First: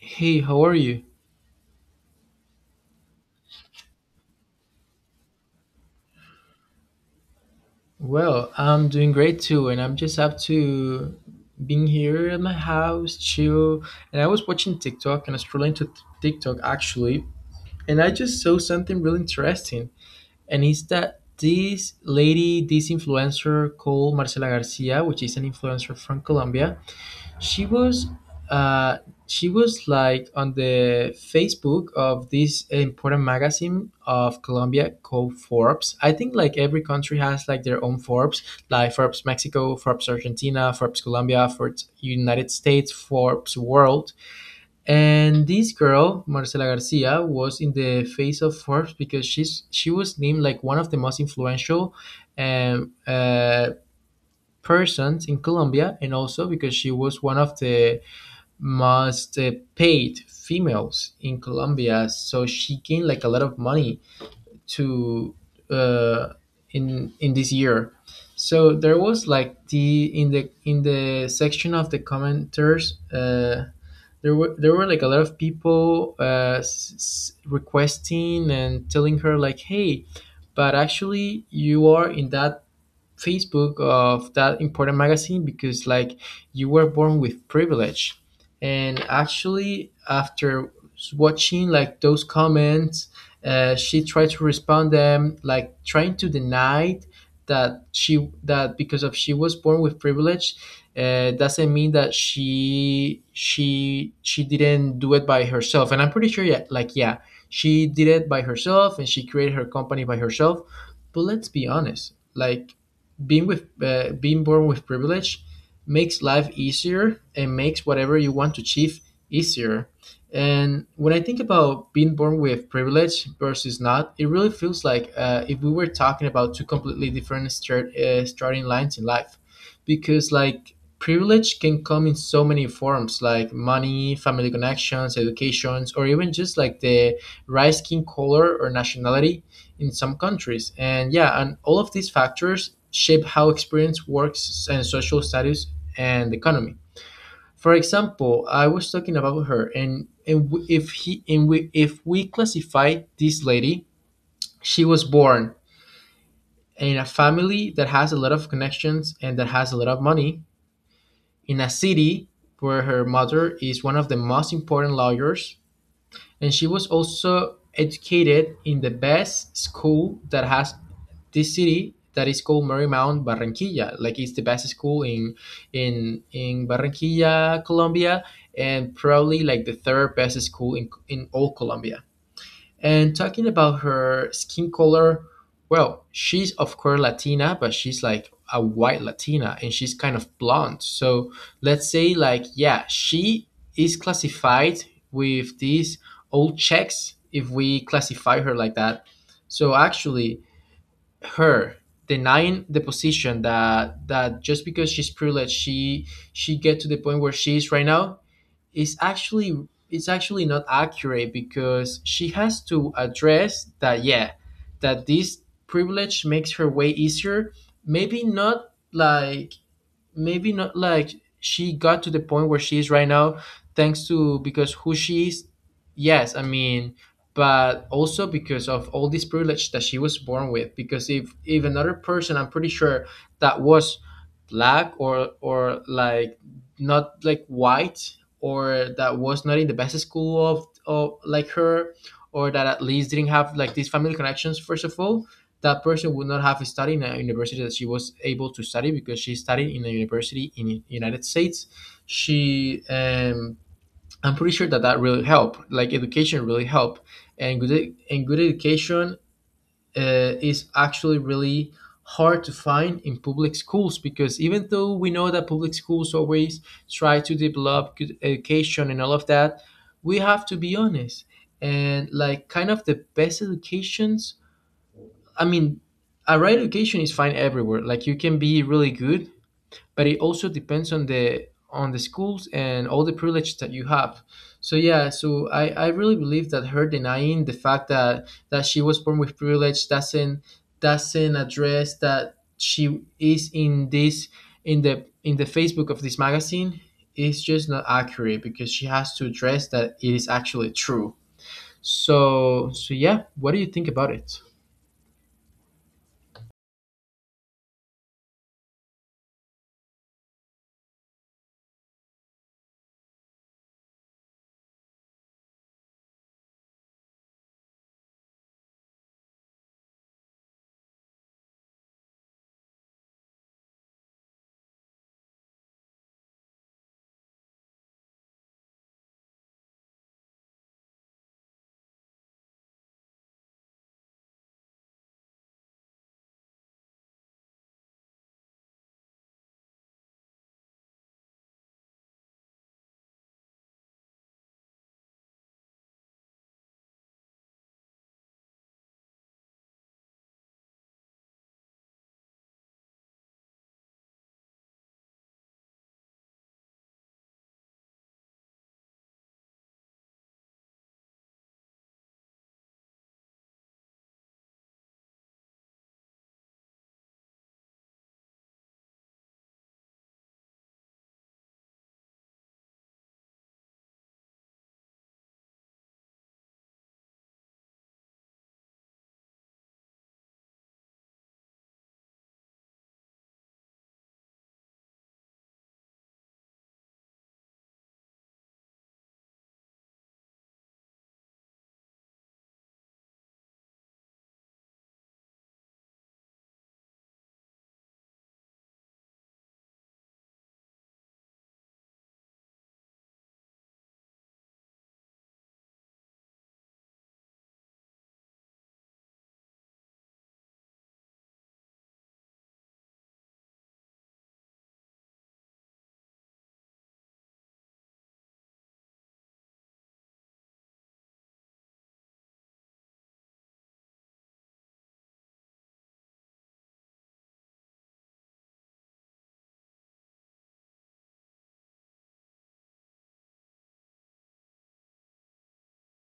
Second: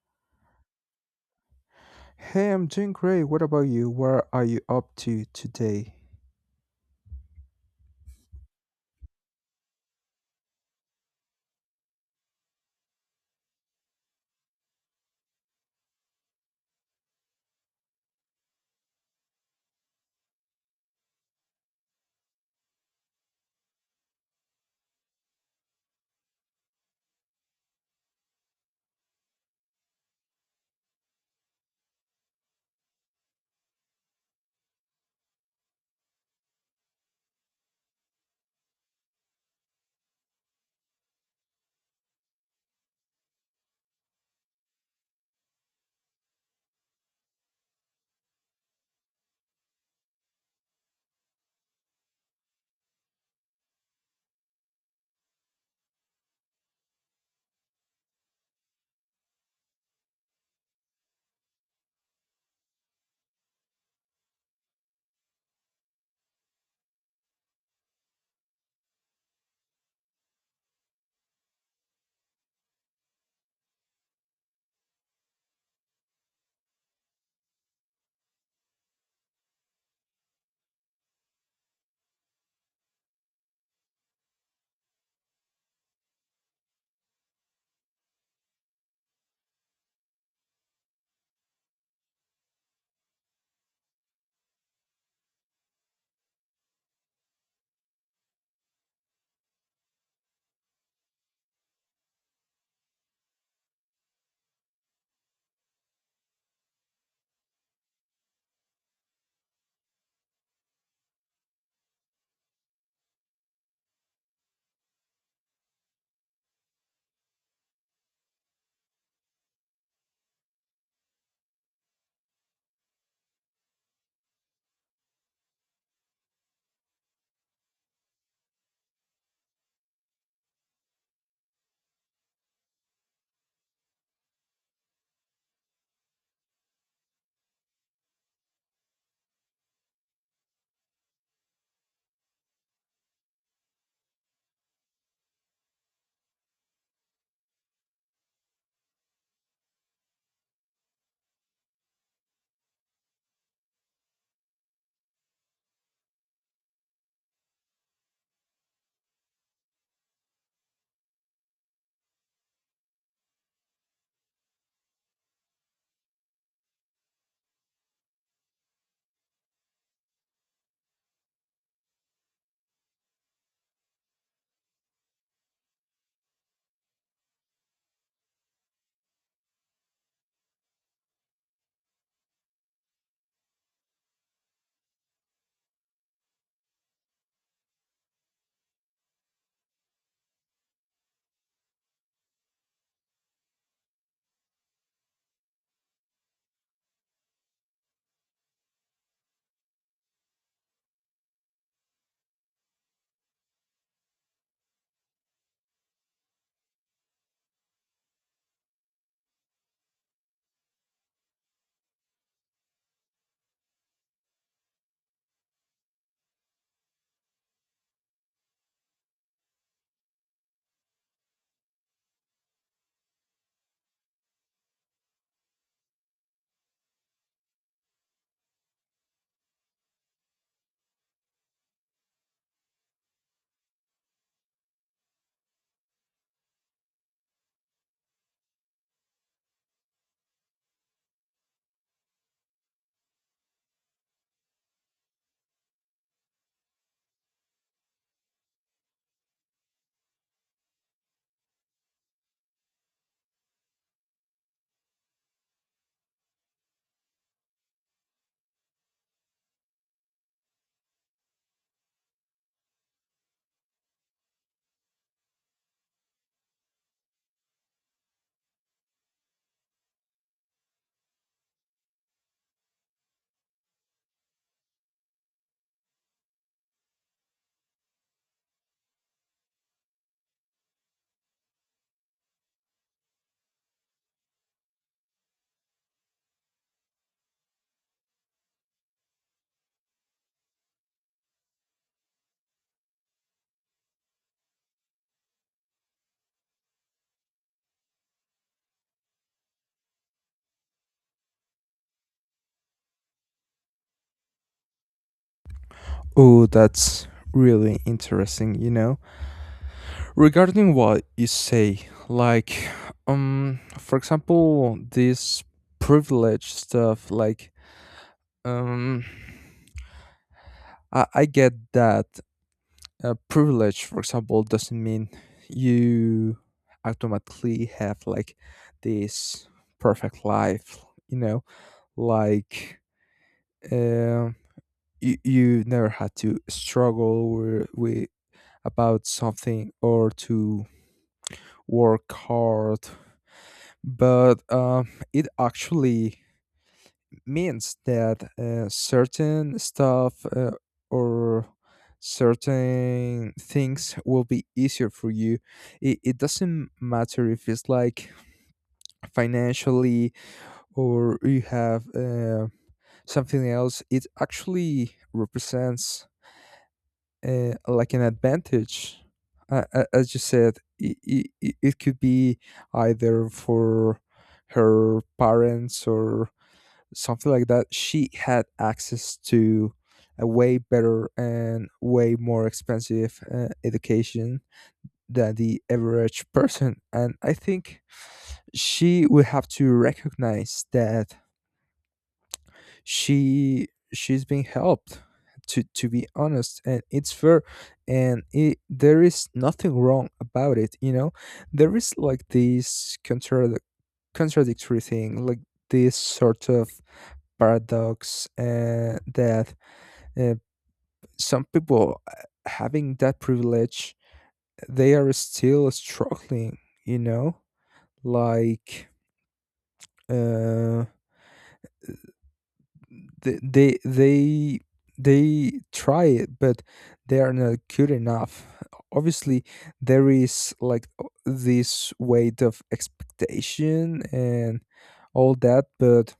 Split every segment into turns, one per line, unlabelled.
Hey, how are you?
Hey, I'm doing great. What about you? What are you up to today?
Well, I'm doing great too, and I'm just up to being here at my house, chill. And I was watching TikTok and I scrolling to TikTok actually, and I just saw something really interesting. And it's that this lady, this influencer called Marcela Garcia, which is an influencer from Colombia, she was uh, she was like on the Facebook of this important magazine of Colombia called Forbes. I think like every country has like their own Forbes, like Forbes Mexico, Forbes Argentina, Forbes Colombia, Forbes United States, Forbes World. And this girl, Marcela Garcia, was in the face of Forbes because she was named like one of the most influential um, uh, persons in Colombia, and also because she was one of the must paid females in Colombia, so she gained like a lot of money to uh, in this year. So there was like the in the in the section of the commenters, there were like a lot of people requesting and telling her like, hey, but actually you are in that Facebook of that important magazine because like you were born with privilege. And actually, after watching like those comments, she tried to respond them like trying to deny that because of she was born with privilege doesn't mean that she didn't do it by herself, and I'm pretty sure, yeah, like, yeah, she did it by herself and she created her company by herself. But let's be honest, like, being born with privilege makes life easier and makes whatever you want to achieve easier. And when I think about being born with privilege versus not, it really feels like if we were talking about two completely different starting lines in life, because like privilege can come in so many forms, like money, family connections, educations, or even just like the rice skin color or nationality in some countries. And yeah, and all of these factors shape how experience works and social status and economy. For example, I was talking about her, and, if we classify this lady, she was born in a family that has a lot of connections and that has a lot of money in a city where her mother is one of the most important lawyers, and she was also educated in the best school that has this city, that is called Marymount Barranquilla. Like it's the best school in in Barranquilla, Colombia, and probably like the third best school in all Colombia. And talking about her skin color, well, she's of course Latina, but she's like a white Latina and she's kind of blonde. So let's say, like, yeah, she is classified with these old checks if we classify her like that. So actually, her denying the position that just because she's privileged she get to the point where she is right now is actually not accurate, because she has to address that, yeah, that this privilege makes her way easier. Maybe not like maybe not like she got to the point where she is right now thanks to because who she is. Yes, I mean, but also because of all this privilege that she was born with, because if another person, I'm pretty sure, that was black or like not like white, or that was not in the best school of like her, or that at least didn't have like these family connections, first of all, that person would not have studied in a university that she was able to study, because she studied in a university in the United States. She, um, I'm pretty sure that that really helped. Like education really helped, and and good education is actually really hard to find in public schools, because even though we know that public schools always try to develop good education and all of that, we have to be honest, and like kind of the best educations, I mean, a right education is fine everywhere. Like you can be really good, but it also depends on the schools and all the privilege that you have. So yeah, so I really believe that her denying the fact that she was born with privilege doesn't address that she is in this, in the, in the Facebook of this magazine, is just not accurate, because she has to address that it is actually true. So so yeah, what do you think about it?
Oh, that's really interesting, you know. Regarding what you say, like for example, this privilege stuff, like um I get that privilege, for example, doesn't mean you automatically have like this perfect life, you know. Like um, you never had to struggle with, about something or to work hard. But it actually means that certain stuff or certain things will be easier for you. It doesn't matter if it's like financially or you have something else. It actually represents like an advantage, as you said. It could be either for her parents or something like that. She had access to a way better and way more expensive education than the average person, and I think she will have to recognize that she's being helped, to be honest, and it's fair. And there is nothing wrong about it, you know. There is like this contradictory thing, like this sort of paradox, that uh, some people, having that privilege, they are still struggling, you know, like um They they they they try it, but they are not good enough. Obviously there is like this weight of expectation and all that, but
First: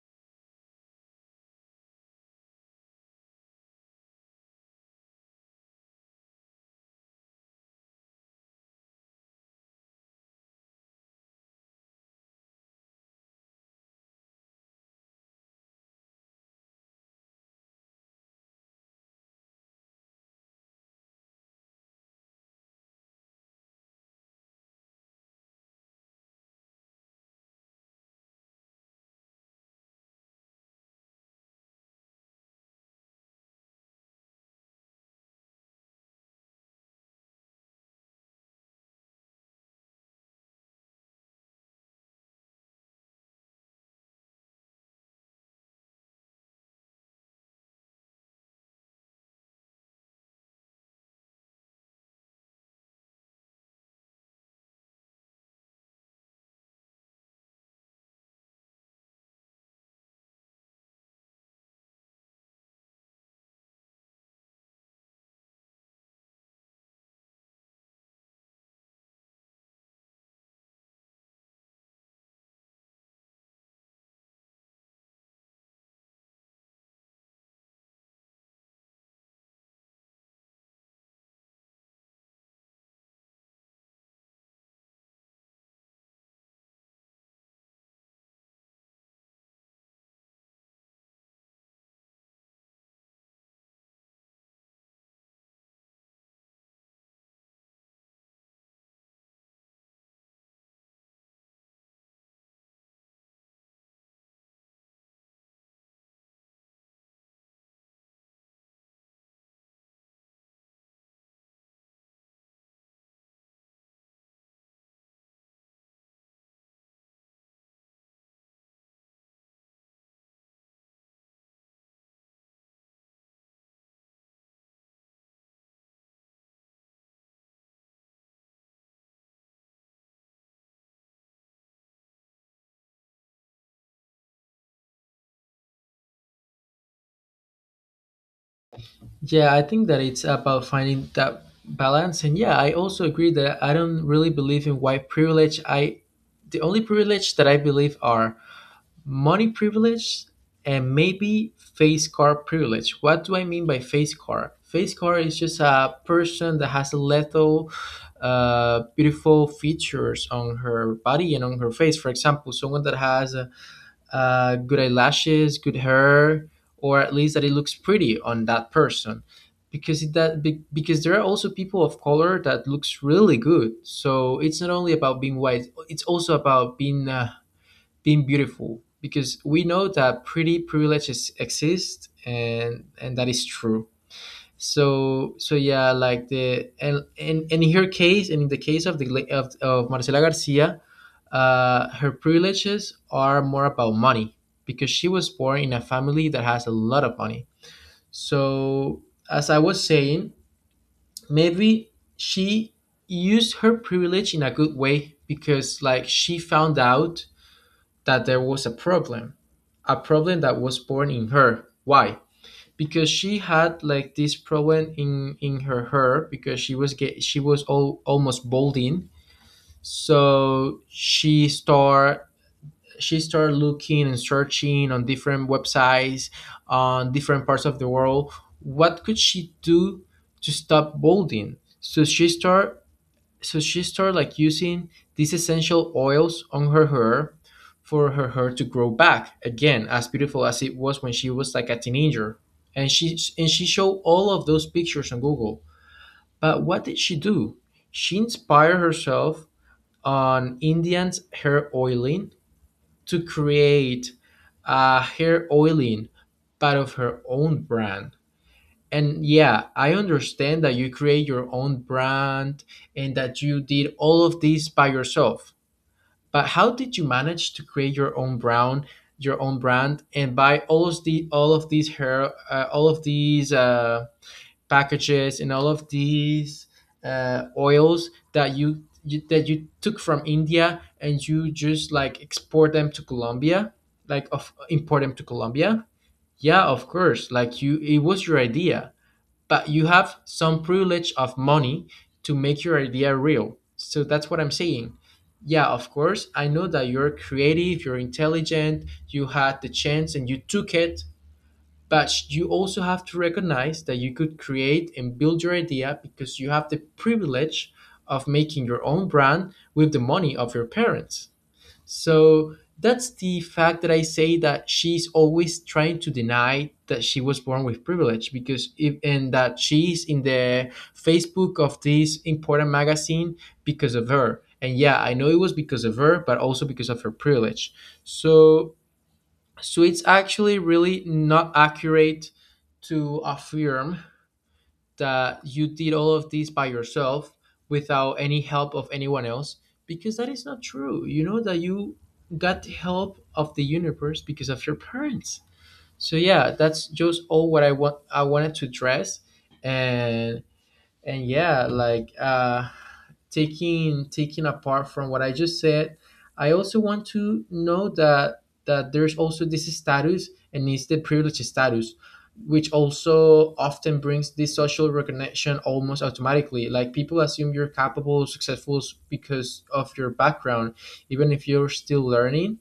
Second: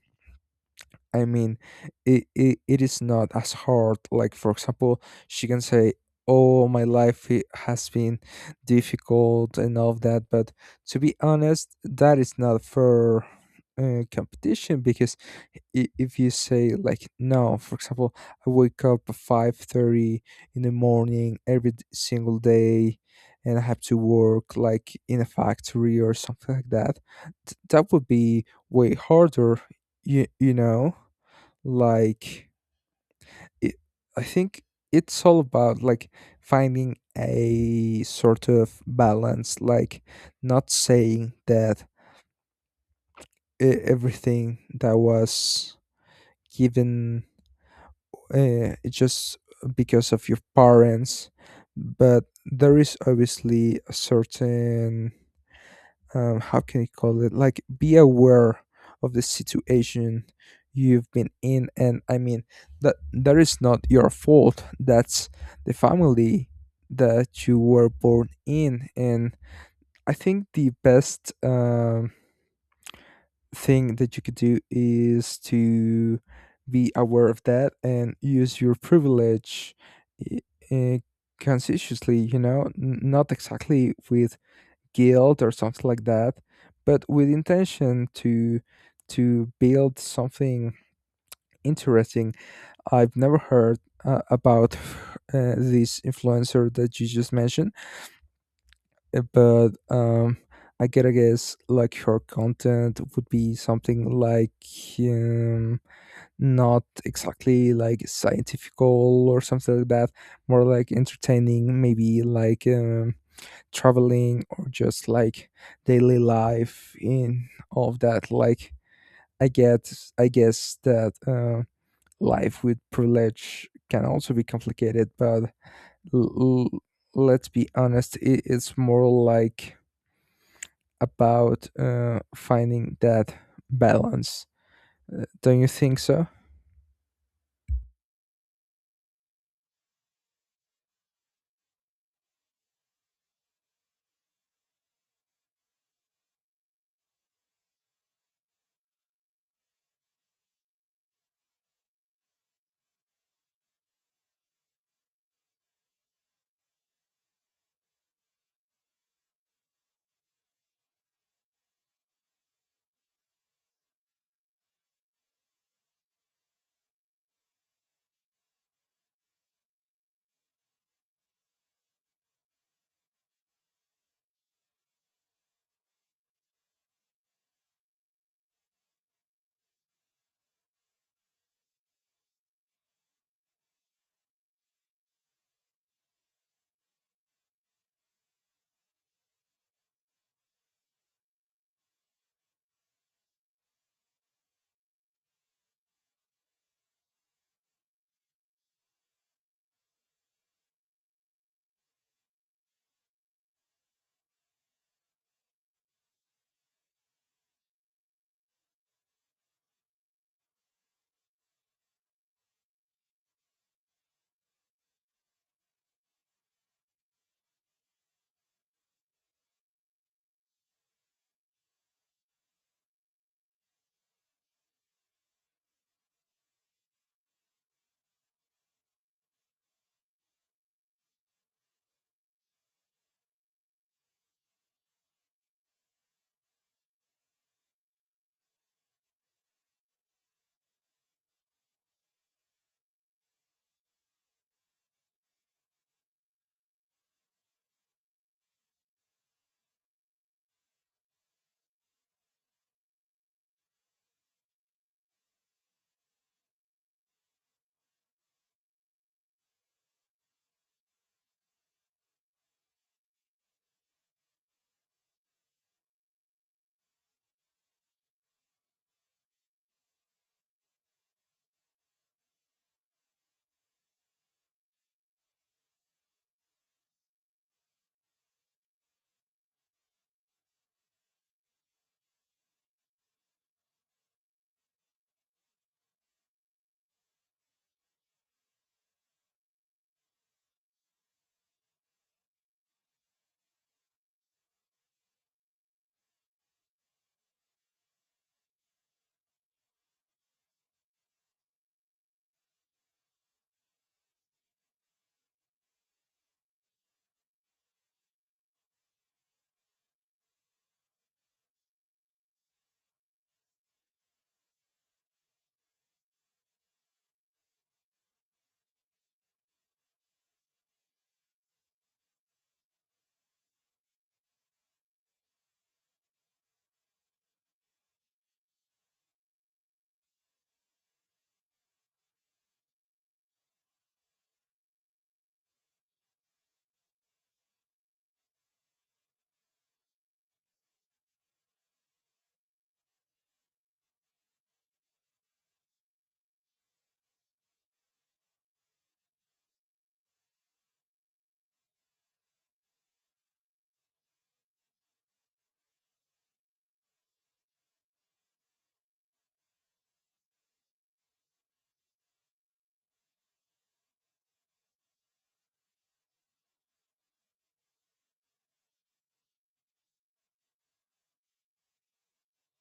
I mean, it is not as hard. Like, for example, she can say, "Oh, my life has been difficult and all of that." But to be honest, that is not fair competition. Because if you say like, no, for example, I wake up at 5:30 in the morning every single day and I have to work like in a factory or something like that, that would be way harder, you know. Like it, I think it's all about like finding a sort of balance, like not saying that everything that was given just because of your parents, but there is obviously a certain, how can you call it, like be aware of the situation you've been in. And I mean, that that is not your fault, that's the family that you were born in. And I think the best thing that you could do is to be aware of that and use your privilege uh, conscientiously, you know. Not exactly with guilt or something like that, but with intention to build something interesting. I've never heard about this influencer that you just mentioned, but I gotta guess like her content would be something like, um, not exactly like scientifical or something like that, more like entertaining, maybe like traveling or just like daily life in all of that. Like I get I guess that life with privilege can also be complicated, but l- l- let's be honest, it's more like about finding that balance. Don't you think so?
Yeah, I think that it's about finding that balance. And yeah, I also agree that I don't really believe in white privilege. I, the only privilege that I believe are money privilege and maybe face car privilege. What do I mean by face car? Face car is just a person that has a little, beautiful features on her body and on her face. For example, someone that has a good eyelashes, good hair, or at least that it looks pretty on that person. Because because there are also people of color that looks really good. So it's not only about being white; it's also about being being beautiful. Because we know that pretty privileges exist, and that is true. So so yeah, like and in her case, and in the case of of Marcela Garcia, her privileges are more about money, because she was born in a family that has a lot of money. So, as I was saying, maybe she used her privilege in a good way because, like, she found out that there was a problem that was born in her. Why? Because she had like this problem in her hair, because she was almost balding, so she start. she started looking and searching on different websites on different parts of the world what could she do to stop balding. So she started like using these essential oils on her hair, for her hair to grow back again as beautiful as it was when she was like a teenager. And she and she showed all of those pictures on Google. But what did she do? She inspired herself on Indians hair oiling to create a hair oiling part of her own brand. And yeah, I understand that you create your own brand and that you did all of this by yourself. But how did you manage to create your own brand, and buy all of the all of these hair, all of these packages and all of these oils that you that you took from India and you just like export them to Colombia, like of import them to Colombia. Yeah, of course. Like you, it was your idea, but you have some privilege of money to make your idea real. So that's what I'm saying. Yeah, of course. I know that you're creative, you're intelligent, you had the chance and you took it, but you also have to recognize that you could create and build your idea because you have the privilege of making your own brand with the money of your parents. So that's the fact that I say that she's always trying to deny that she was born with privilege, because if and that she's in the Facebook of this important magazine because of her. And yeah, I know it was because of her, but also because of her privilege. So so it's actually really not accurate to affirm that you did all of this by yourself without any help of anyone else, because that is not true. You know that you got the help of the universe because of your parents. So yeah, that's just all what I wanted to address. and and yeah, like taking apart from what I just said, I also want to know that there's also this status, and it's the privilege status, which also often brings this social recognition almost automatically. Like people assume you're capable, successful because of your background, even if you're still learning.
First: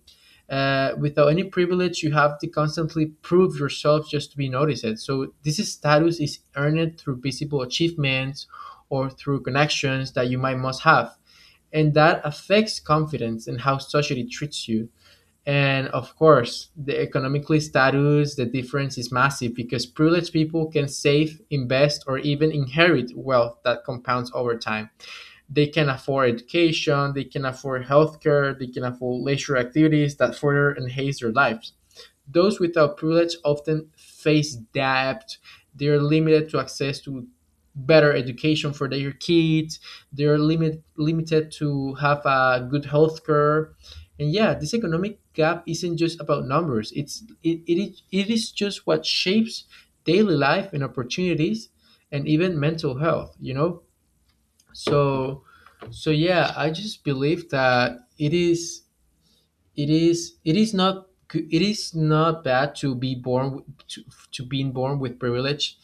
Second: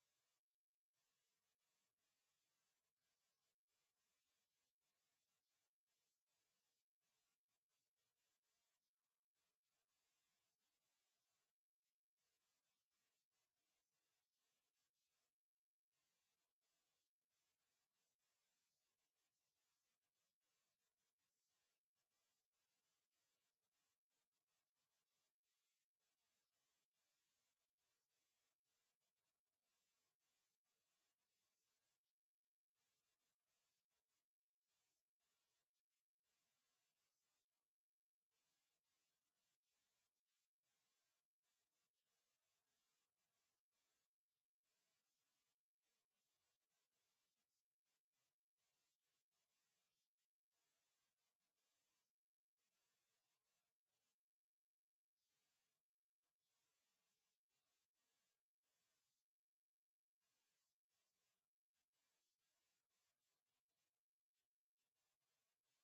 Without any privilege, you have to constantly prove yourself just to be noticed. So this status is earned through visible achievements, or through connections that you might must have. And that affects confidence and how society treats you. And of course, the economically status, the difference is massive, because privileged people can save, invest, or even inherit wealth that compounds over time. They can afford education, they can afford healthcare, they can afford leisure activities that further enhance their lives. Those without privilege often face debt. They're limited to access to better education for their kids. Limited to have a good health care. And yeah, this economic gap isn't just about numbers. It is just what shapes daily life and opportunities and even mental health. So so yeah, I just believe that it is it is it is not g- it is not bad to be born w- to being born with privilege.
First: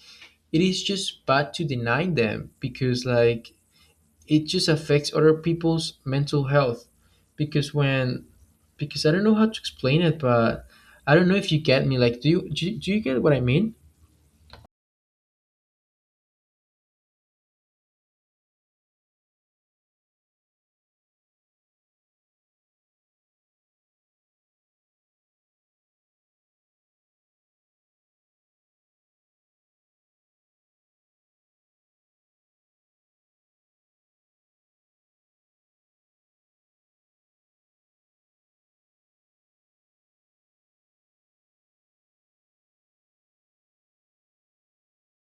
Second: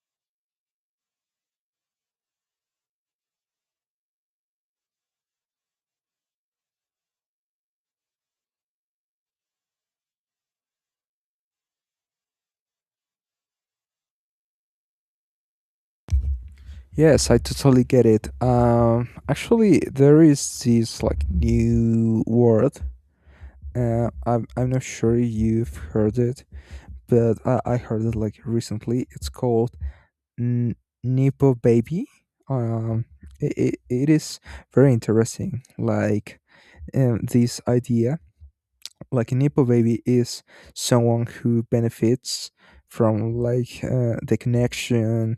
It is just bad to deny them, because like, it just affects other people's mental health. Because when because I don't know how to explain it, but I don't know if you get me. Like, do you get what I mean?
Yes, I totally get it. Actually, there is this like new word. I'm not sure if you've heard it, but I heard it like recently. It's called N- Nepo Baby. Um, it is very interesting. Like this idea, like a Nepo baby is someone who benefits from like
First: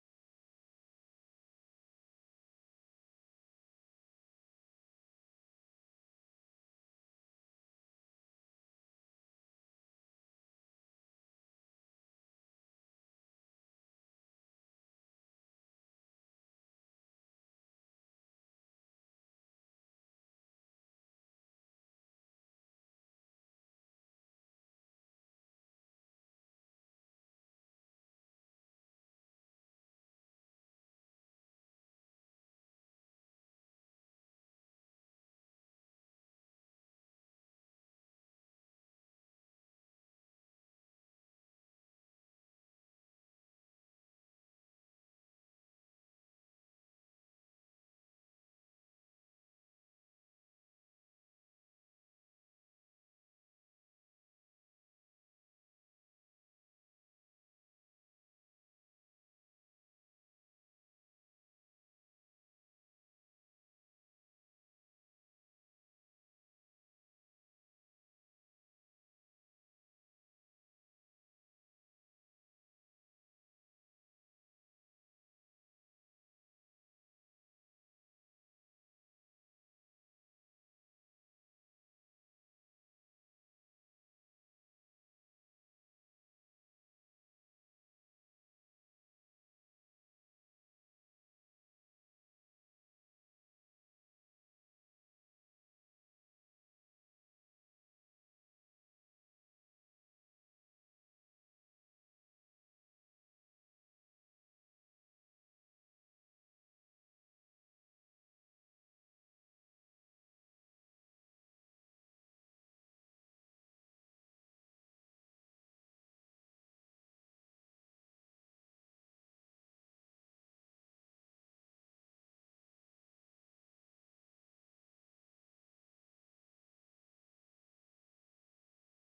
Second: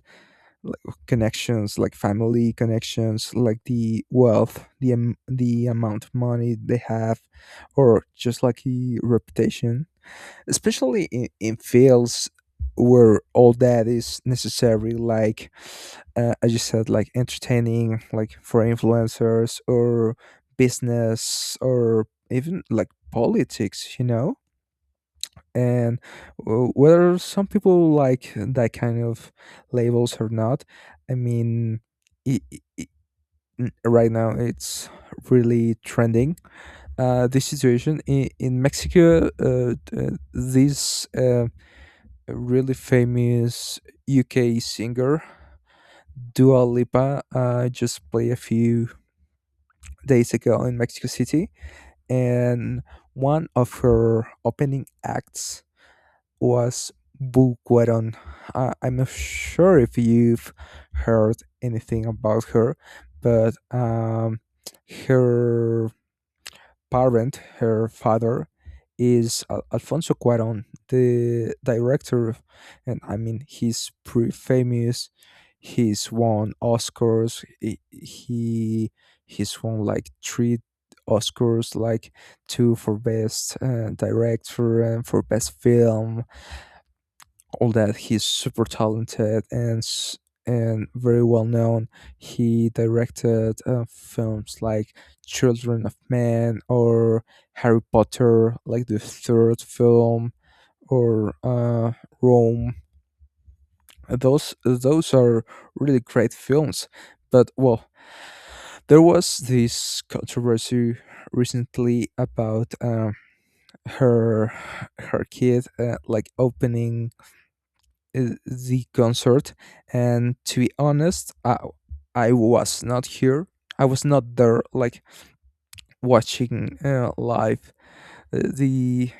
like connections, like family connections, like the wealth, the the amount of money they have, or just like the reputation, especially in fields where all that is necessary, like as you said, like entertaining, like for influencers or business or even like politics, you know. And whether some people like that kind of labels or not, I mean, i i i- right now it's really trending, this situation in Mexico. Th- these A really famous UK singer, Dua Lipa, just played a few days ago in Mexico City, and one of her opening acts was Buqueron. I'm not sure if you've heard anything about her, but her her father is Alfonso Cuaron, the director, and I mean he's pretty famous. He's won Oscars. He's won like three Oscars, like two for best director and for best film. All that, he's super talented and and very well known. He directed films like Children of Man or Harry Potter, like the third film, or Rome. Those are really great films. But well, there was this controversy recently about her her kid like opening uh, the concert. And to be honest, I was not here, I was not there like watching live uh, the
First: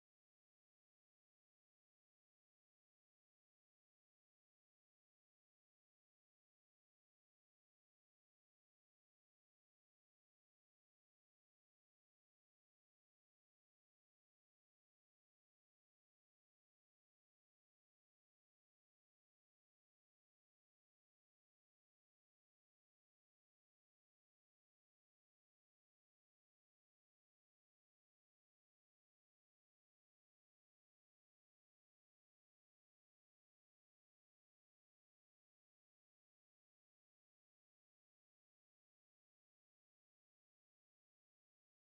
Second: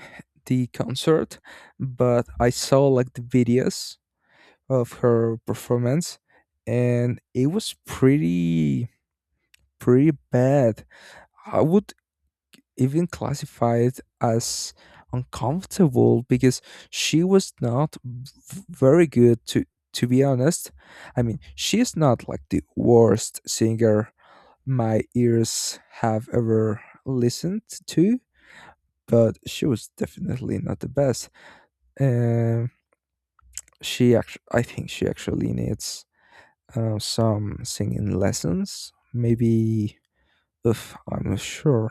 the concert, but I saw like the videos of her performance, and it was pretty bad. I would even classified as uncomfortable because she was not very good, to be honest. I mean, she's not like the worst singer my ears have ever listened to, but she was definitely not the best. Um, she actually needs some singing lessons, maybe. If I'm not sure,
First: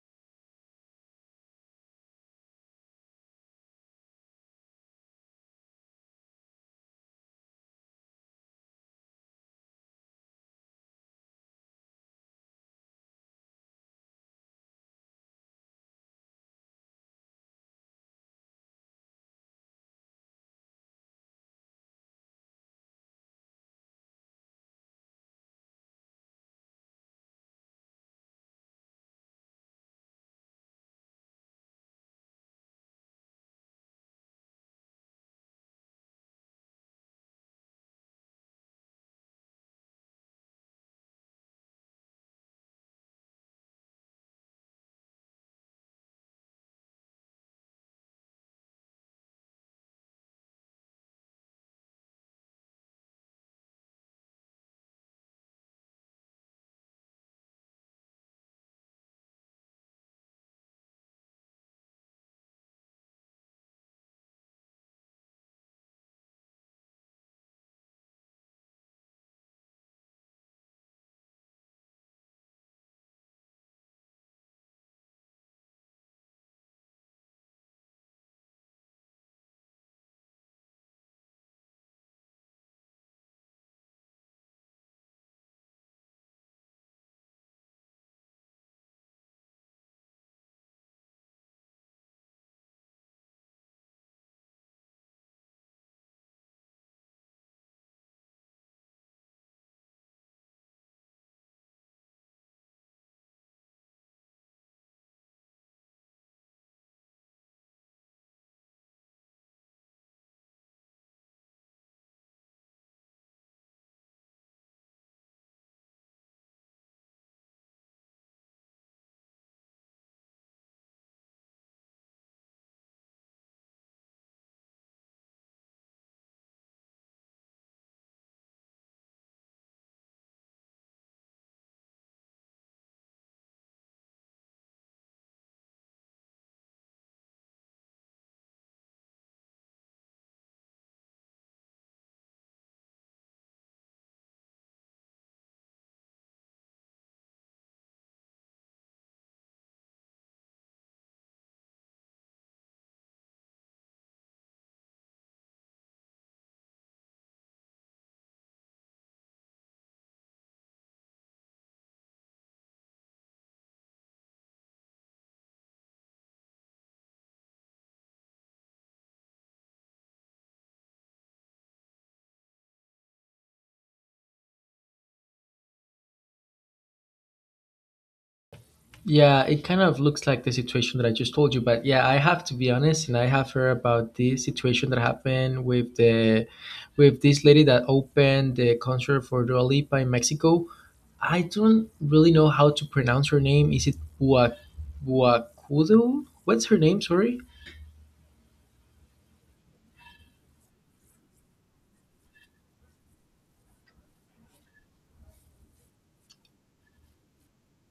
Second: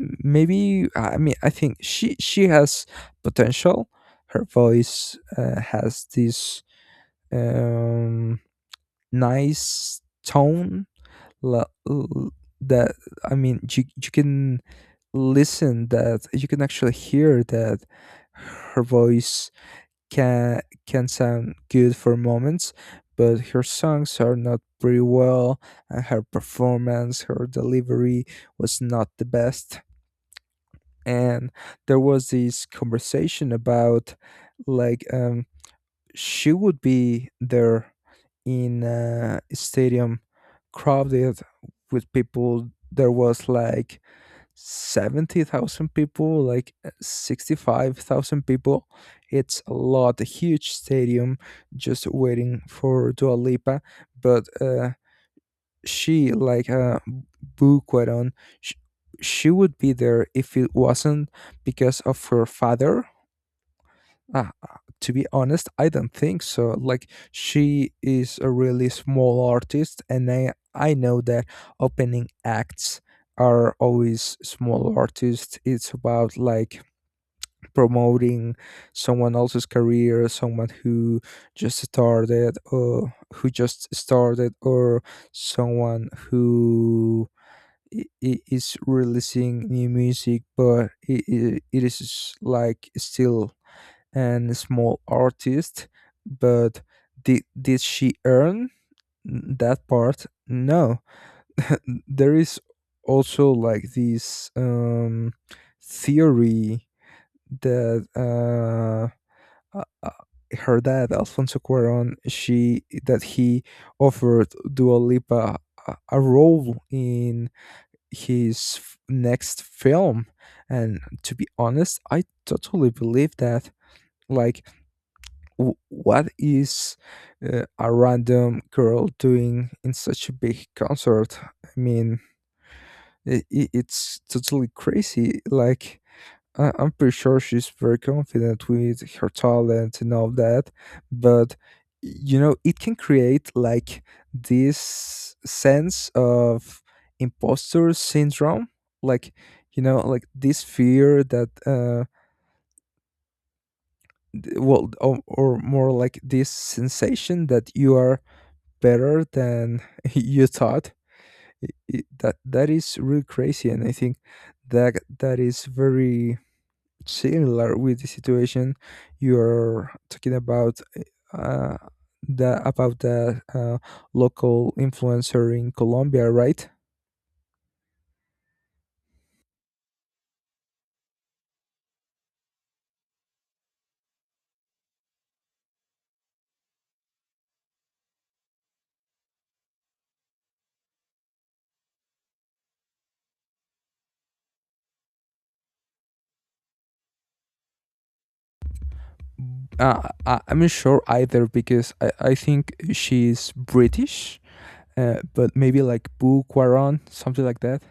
Maybe. I mean, I think she has potential. Her voice has this um nice tone, la- l- that, I mean, you can listen that you can actually hear that her voice can can sound good for moments, but her songs are not pretty well, and her performance, her delivery, was not the best. And there was this conversation about like she would be there in a stadium crowded with people. There was like 70,000 people, like 65,000 people. It's a lot, a huge stadium, just waiting for Dua Lipa. But she, like, Boo Kwadon, she, she would be there if it wasn't because of her father. Ah, uh, to be honest, I don't think so. Like, she is a really small artist, and I know that opening acts are always small artists. It's about like promoting someone else's career, someone who just started or someone who is releasing new music, but it is like still an small artist. But did she earn that part? No. There is also like this theory that uh, uh, her dad Alfonso Cuarón, she that he offered Dua Lipa a role in his next film. And to be honest, I totally believe that. Like, what is a random girl doing in such a big concert? I mean, it's totally crazy. Like, I'm pretty sure she's very confident with her talent and all that, but, you know, it can create like this sense of imposter syndrome, like, you know, like this fear that well, or more like this sensation that you are better than you thought. I- that that is really crazy, and I think that that is very similar with the situation you're talking about, uh, the about the local influencer in Colombia, right?
Yeah, it kind of looks like the situation that I just told you, but yeah, I have to be honest, and I have heard about this situation that happened with the with this lady that opened the concert for Dua Lipa in Mexico. I don't really know how to pronounce her name. Is it Bua Buacudo? What's her name? Sorry.
I'm not sure either, because I think she's British, but maybe like Boo Quaron, something like that.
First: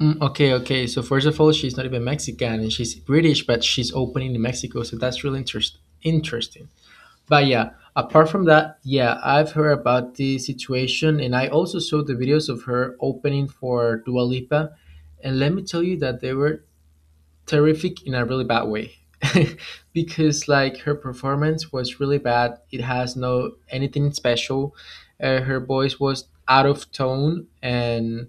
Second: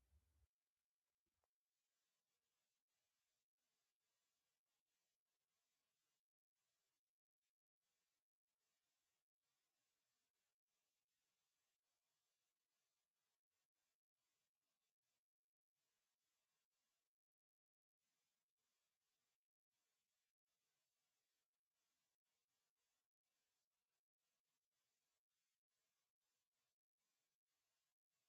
Mm, okay, okay. So first of all, she's not even Mexican, and she's British, but she's opening in Mexico, so that's really interesting. But yeah, apart from that, yeah, I've heard about the situation, and I also saw the videos of her opening for Dua Lipa. And let me tell you that they were terrific in a really bad way. Because like, her performance was really bad. It has no anything special. Her voice was out of tone, and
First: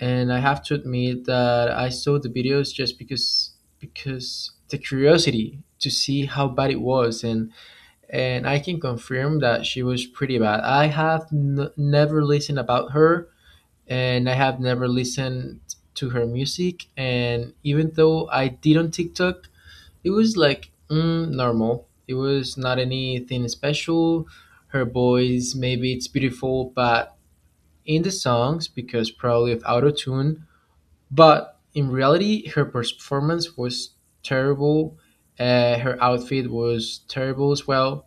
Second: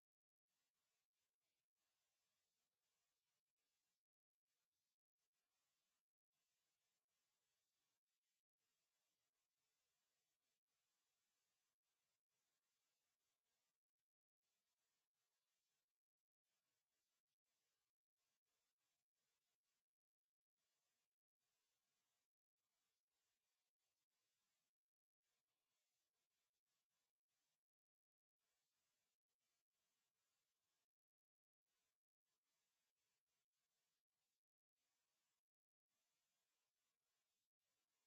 I have to admit that I saw the videos just because the curiosity to see how bad it was, and I can confirm that she was pretty bad. I have never listened about her, and I have never listened to her music. And even though I did on TikTok, it was like, mm, normal. It was not anything special. Her voice, maybe it's beautiful, but in the songs, because probably of auto tune. But in reality, her performance was terrible. Her outfit was terrible as well.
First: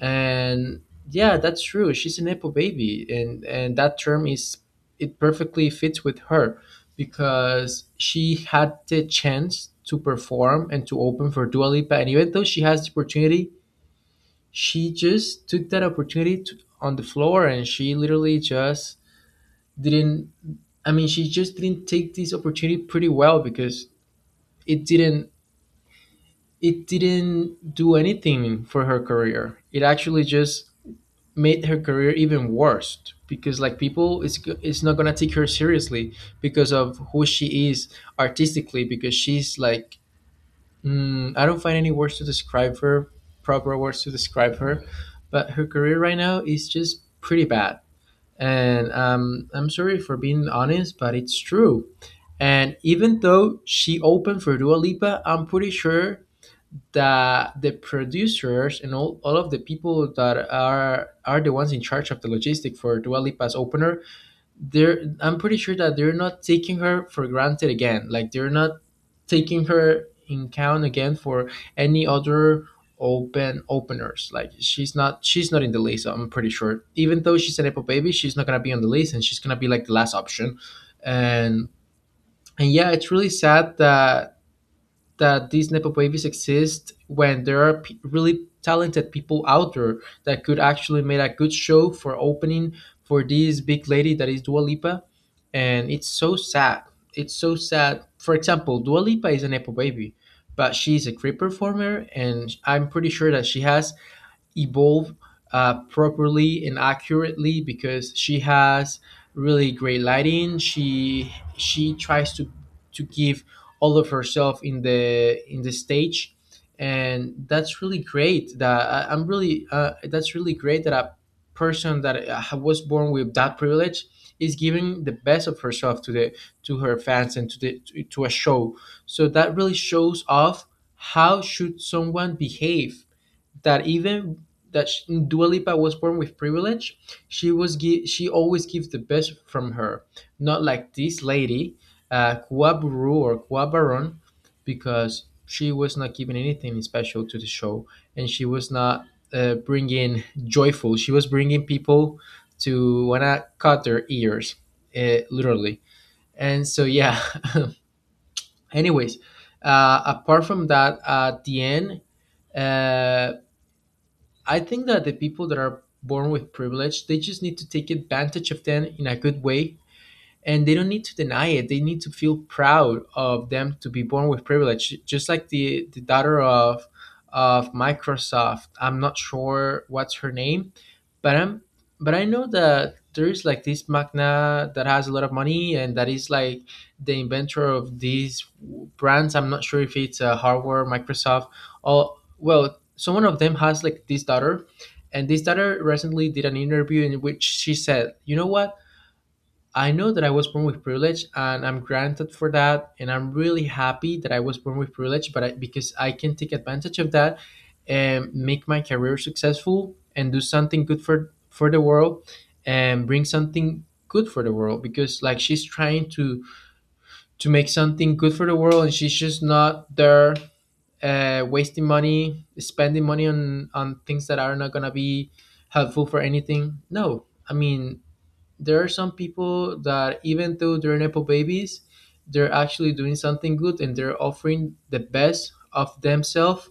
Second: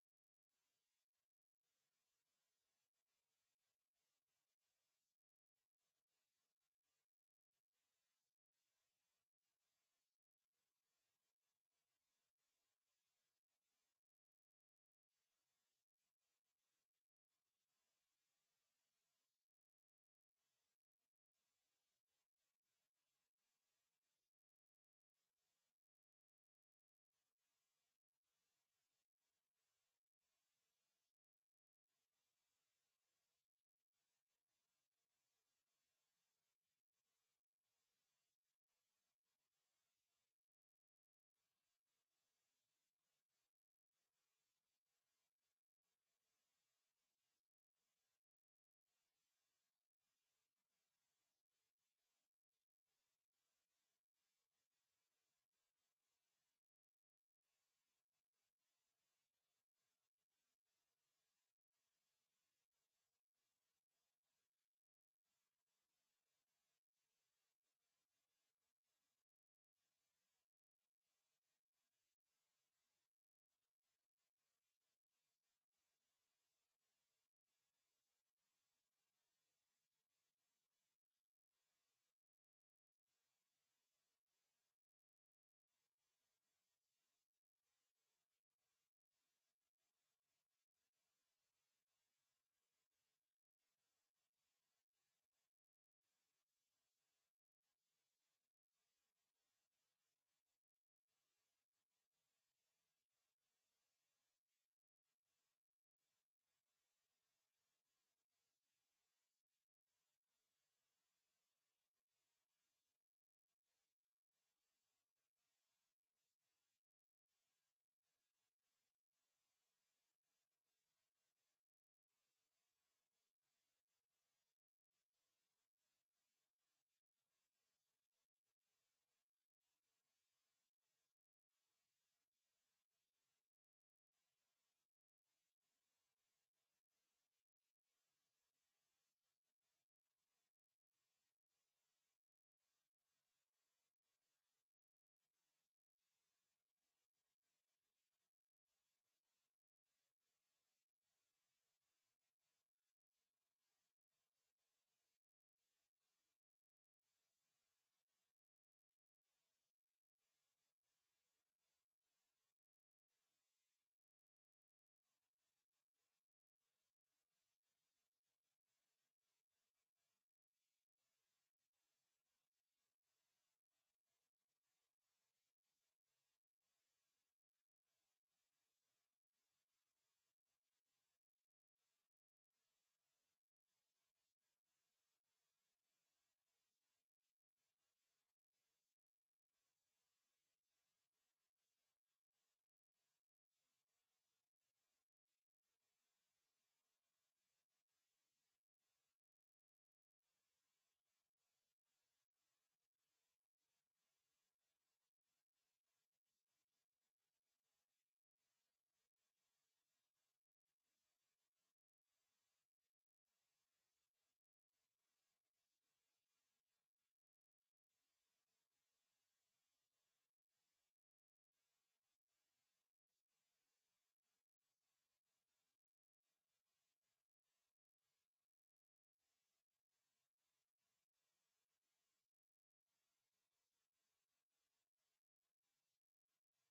And yeah, that's true, she's an apple baby, and that term, is it perfectly fits with her, because she had the chance to perform and to open for Dua Lipa. And even though she has the opportunity, she just took that opportunity to, on the floor, and she literally just didn't. I mean, she just didn't take this opportunity pretty well, because it didn't, it didn't do anything for her career. It actually just made her career even worse, because like, people, it's not gonna take her seriously because of who she is artistically, because she's like, mm, I don't find any words to describe her, proper words to describe her. But her career right now is just pretty bad. And I'm sorry for being honest, but it's true. And even though she opened for Dua Lipa, I'm pretty sure that the producers and all of the people that are the ones in charge of the logistic for Dua Lipa's opener, they're, I'm pretty sure that they're not taking her for granted again. Like, they're not taking her in count again for any other openers. Like, she's not in the list, I'm pretty sure. Even though she's an Apple baby, she's not gonna be on the list, and she's gonna be like the last option. And and yeah, it's really sad that these nepo babies exist when there are really talented people out there that could actually make a good show for opening for this big lady that is Dua Lipa, and it's so sad. It's so sad. For example, Dua Lipa is a nepo baby, but she's a great performer, and I'm pretty sure that she has evolve properly and accurately, because she has really great lighting. She tries to give all of herself in the stage, and that's really great. That I, I'm really that's really great that a person that was born with that privilege is giving the best of herself to the to her fans, and to the to a show. So that really shows off how should someone behave, that even that she, Dua Lipa was born with privilege, she was she always gives the best from her. Not like this lady, Kuaburu or Kuabaron, because she was not giving anything special to the show, and she was not bringing joyful. She was bringing people to wanna cut their ears, literally. And so yeah. Anyways, apart from that, at the end. Uh, I think that the people that are born with privilege, they just need to take advantage of them in a good way, and they don't need to deny it. They need to feel proud of them to be born with privilege, just like the daughter of Microsoft. I'm not sure what's her name, but I'm, but I know that there is like this magna that has a lot of money, and that is like the inventor of these brands. I'm not sure if it's a hardware Microsoft, or well, someone of them has like this daughter. And this daughter recently did an interview in which she said, you know what, I know that I was born with privilege, and I'm granted for that. And I'm really happy that I was born with privilege, but I, because I can take advantage of that and make my career successful and do something good for the world, and bring something good for the world, because like, she's trying to make something good for the world, and she's just not there wasting money, spending money on things that are not gonna be helpful for anything. No, I mean, there are some people that, even though they're nepo babies, they're actually doing something good, and they're offering the best of themselves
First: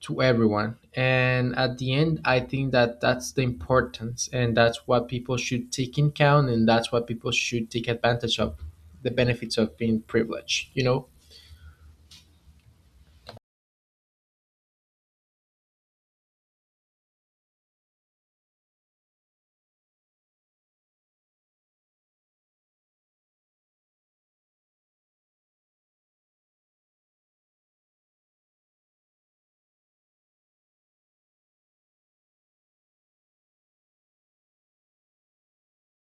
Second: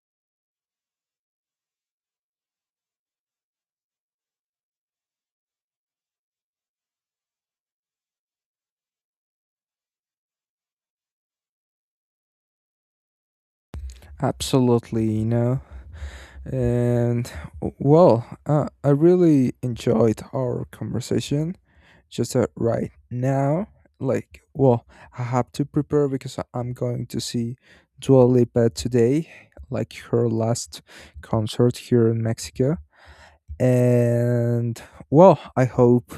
to everyone. And at the end, I think that that's the importance, and that's what people should take in count, and that's what people should take advantage of, the benefits of being privileged, you know?
Absolutely, you know. And well, I really enjoyed our conversation. Just that right now, like, well, I have to prepare because I'm going to see Dua Lipa today, like her last concert here in Mexico. And well, I hope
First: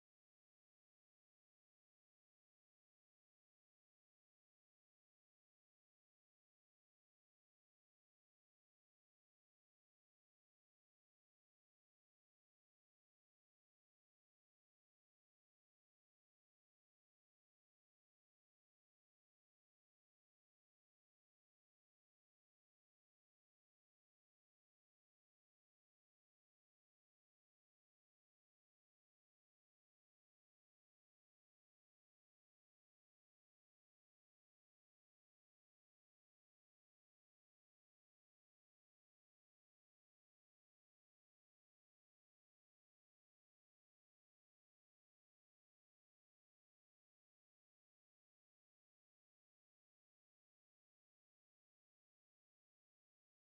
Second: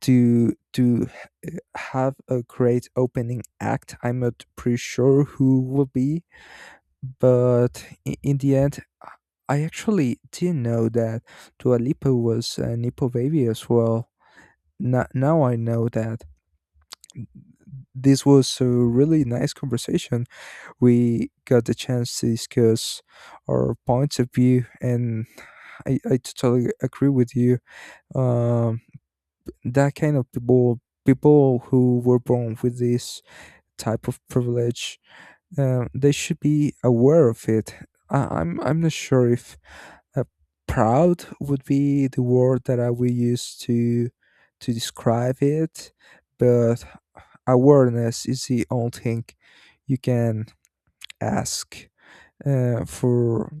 to have a great opening act. I'm not pretty sure who will be, but in the end, I actually didn't know that Dua Lipa was a Nepo baby as well. Now, now I know that. This was a really nice conversation. We got the chance to discuss our points of view, and I totally agree with you. Um, that kind of people, people who were born with this type of privilege, they should be aware of it. I'm not sure if, Uh, proud would be the word that I will use to describe it, but awareness is the only thing you can ask uh, for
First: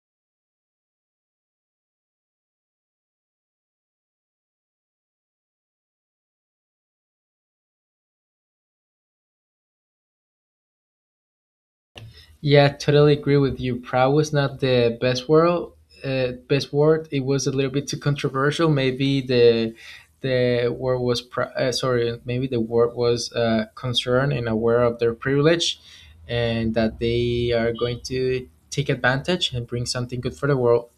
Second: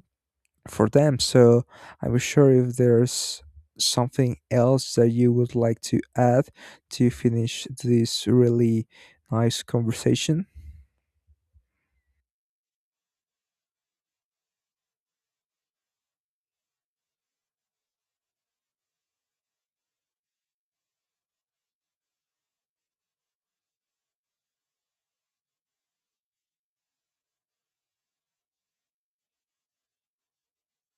for them. So I'm sure if there's something else that you would like to add to finish this really nice conversation.
Yeah, totally agree with you. Proud was not the best word. Best word. It was a little bit too controversial. Maybe the sorry. Maybe the word was concerned and aware of their privilege, and that they are going to take advantage and bring something good for the world.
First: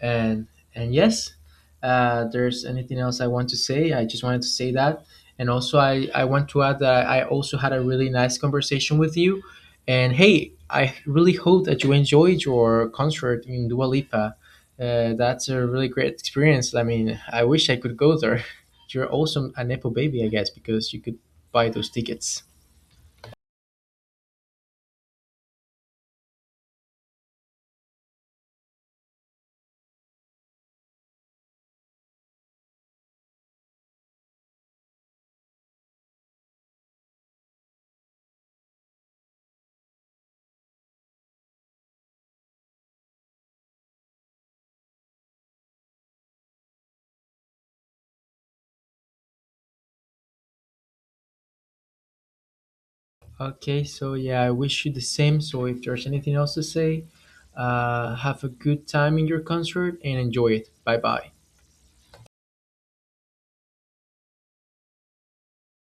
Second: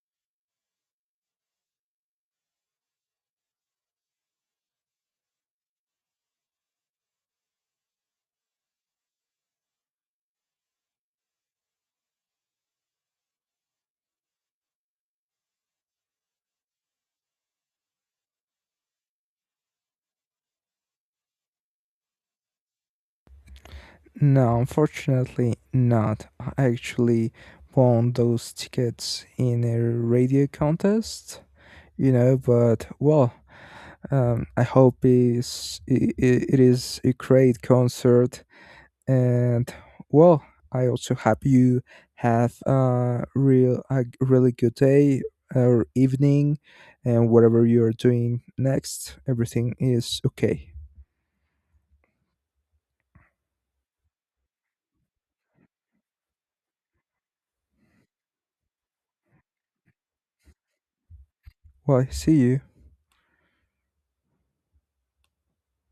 And and yes, there's anything else I want to say. I just wanted to say that. And also, I want to add that I also had a really nice conversation with you. And hey, I really hope that you enjoyed your concert in Dua Lipa. That's a really great experience. I mean, I wish I could go there. You're also a nepo baby, I guess, because you could buy those tickets.
No, unfortunately not. I actually won those tickets in a radio contest, you know. But well, I hope is it it is a great concert. And well, I also hope you have a really good day or evening, and whatever you're doing next, everything is okay.
Okay, so yeah, I wish you the same. So if there's anything else to say, have a good time in your concert and enjoy it. Bye bye.
Well, see you.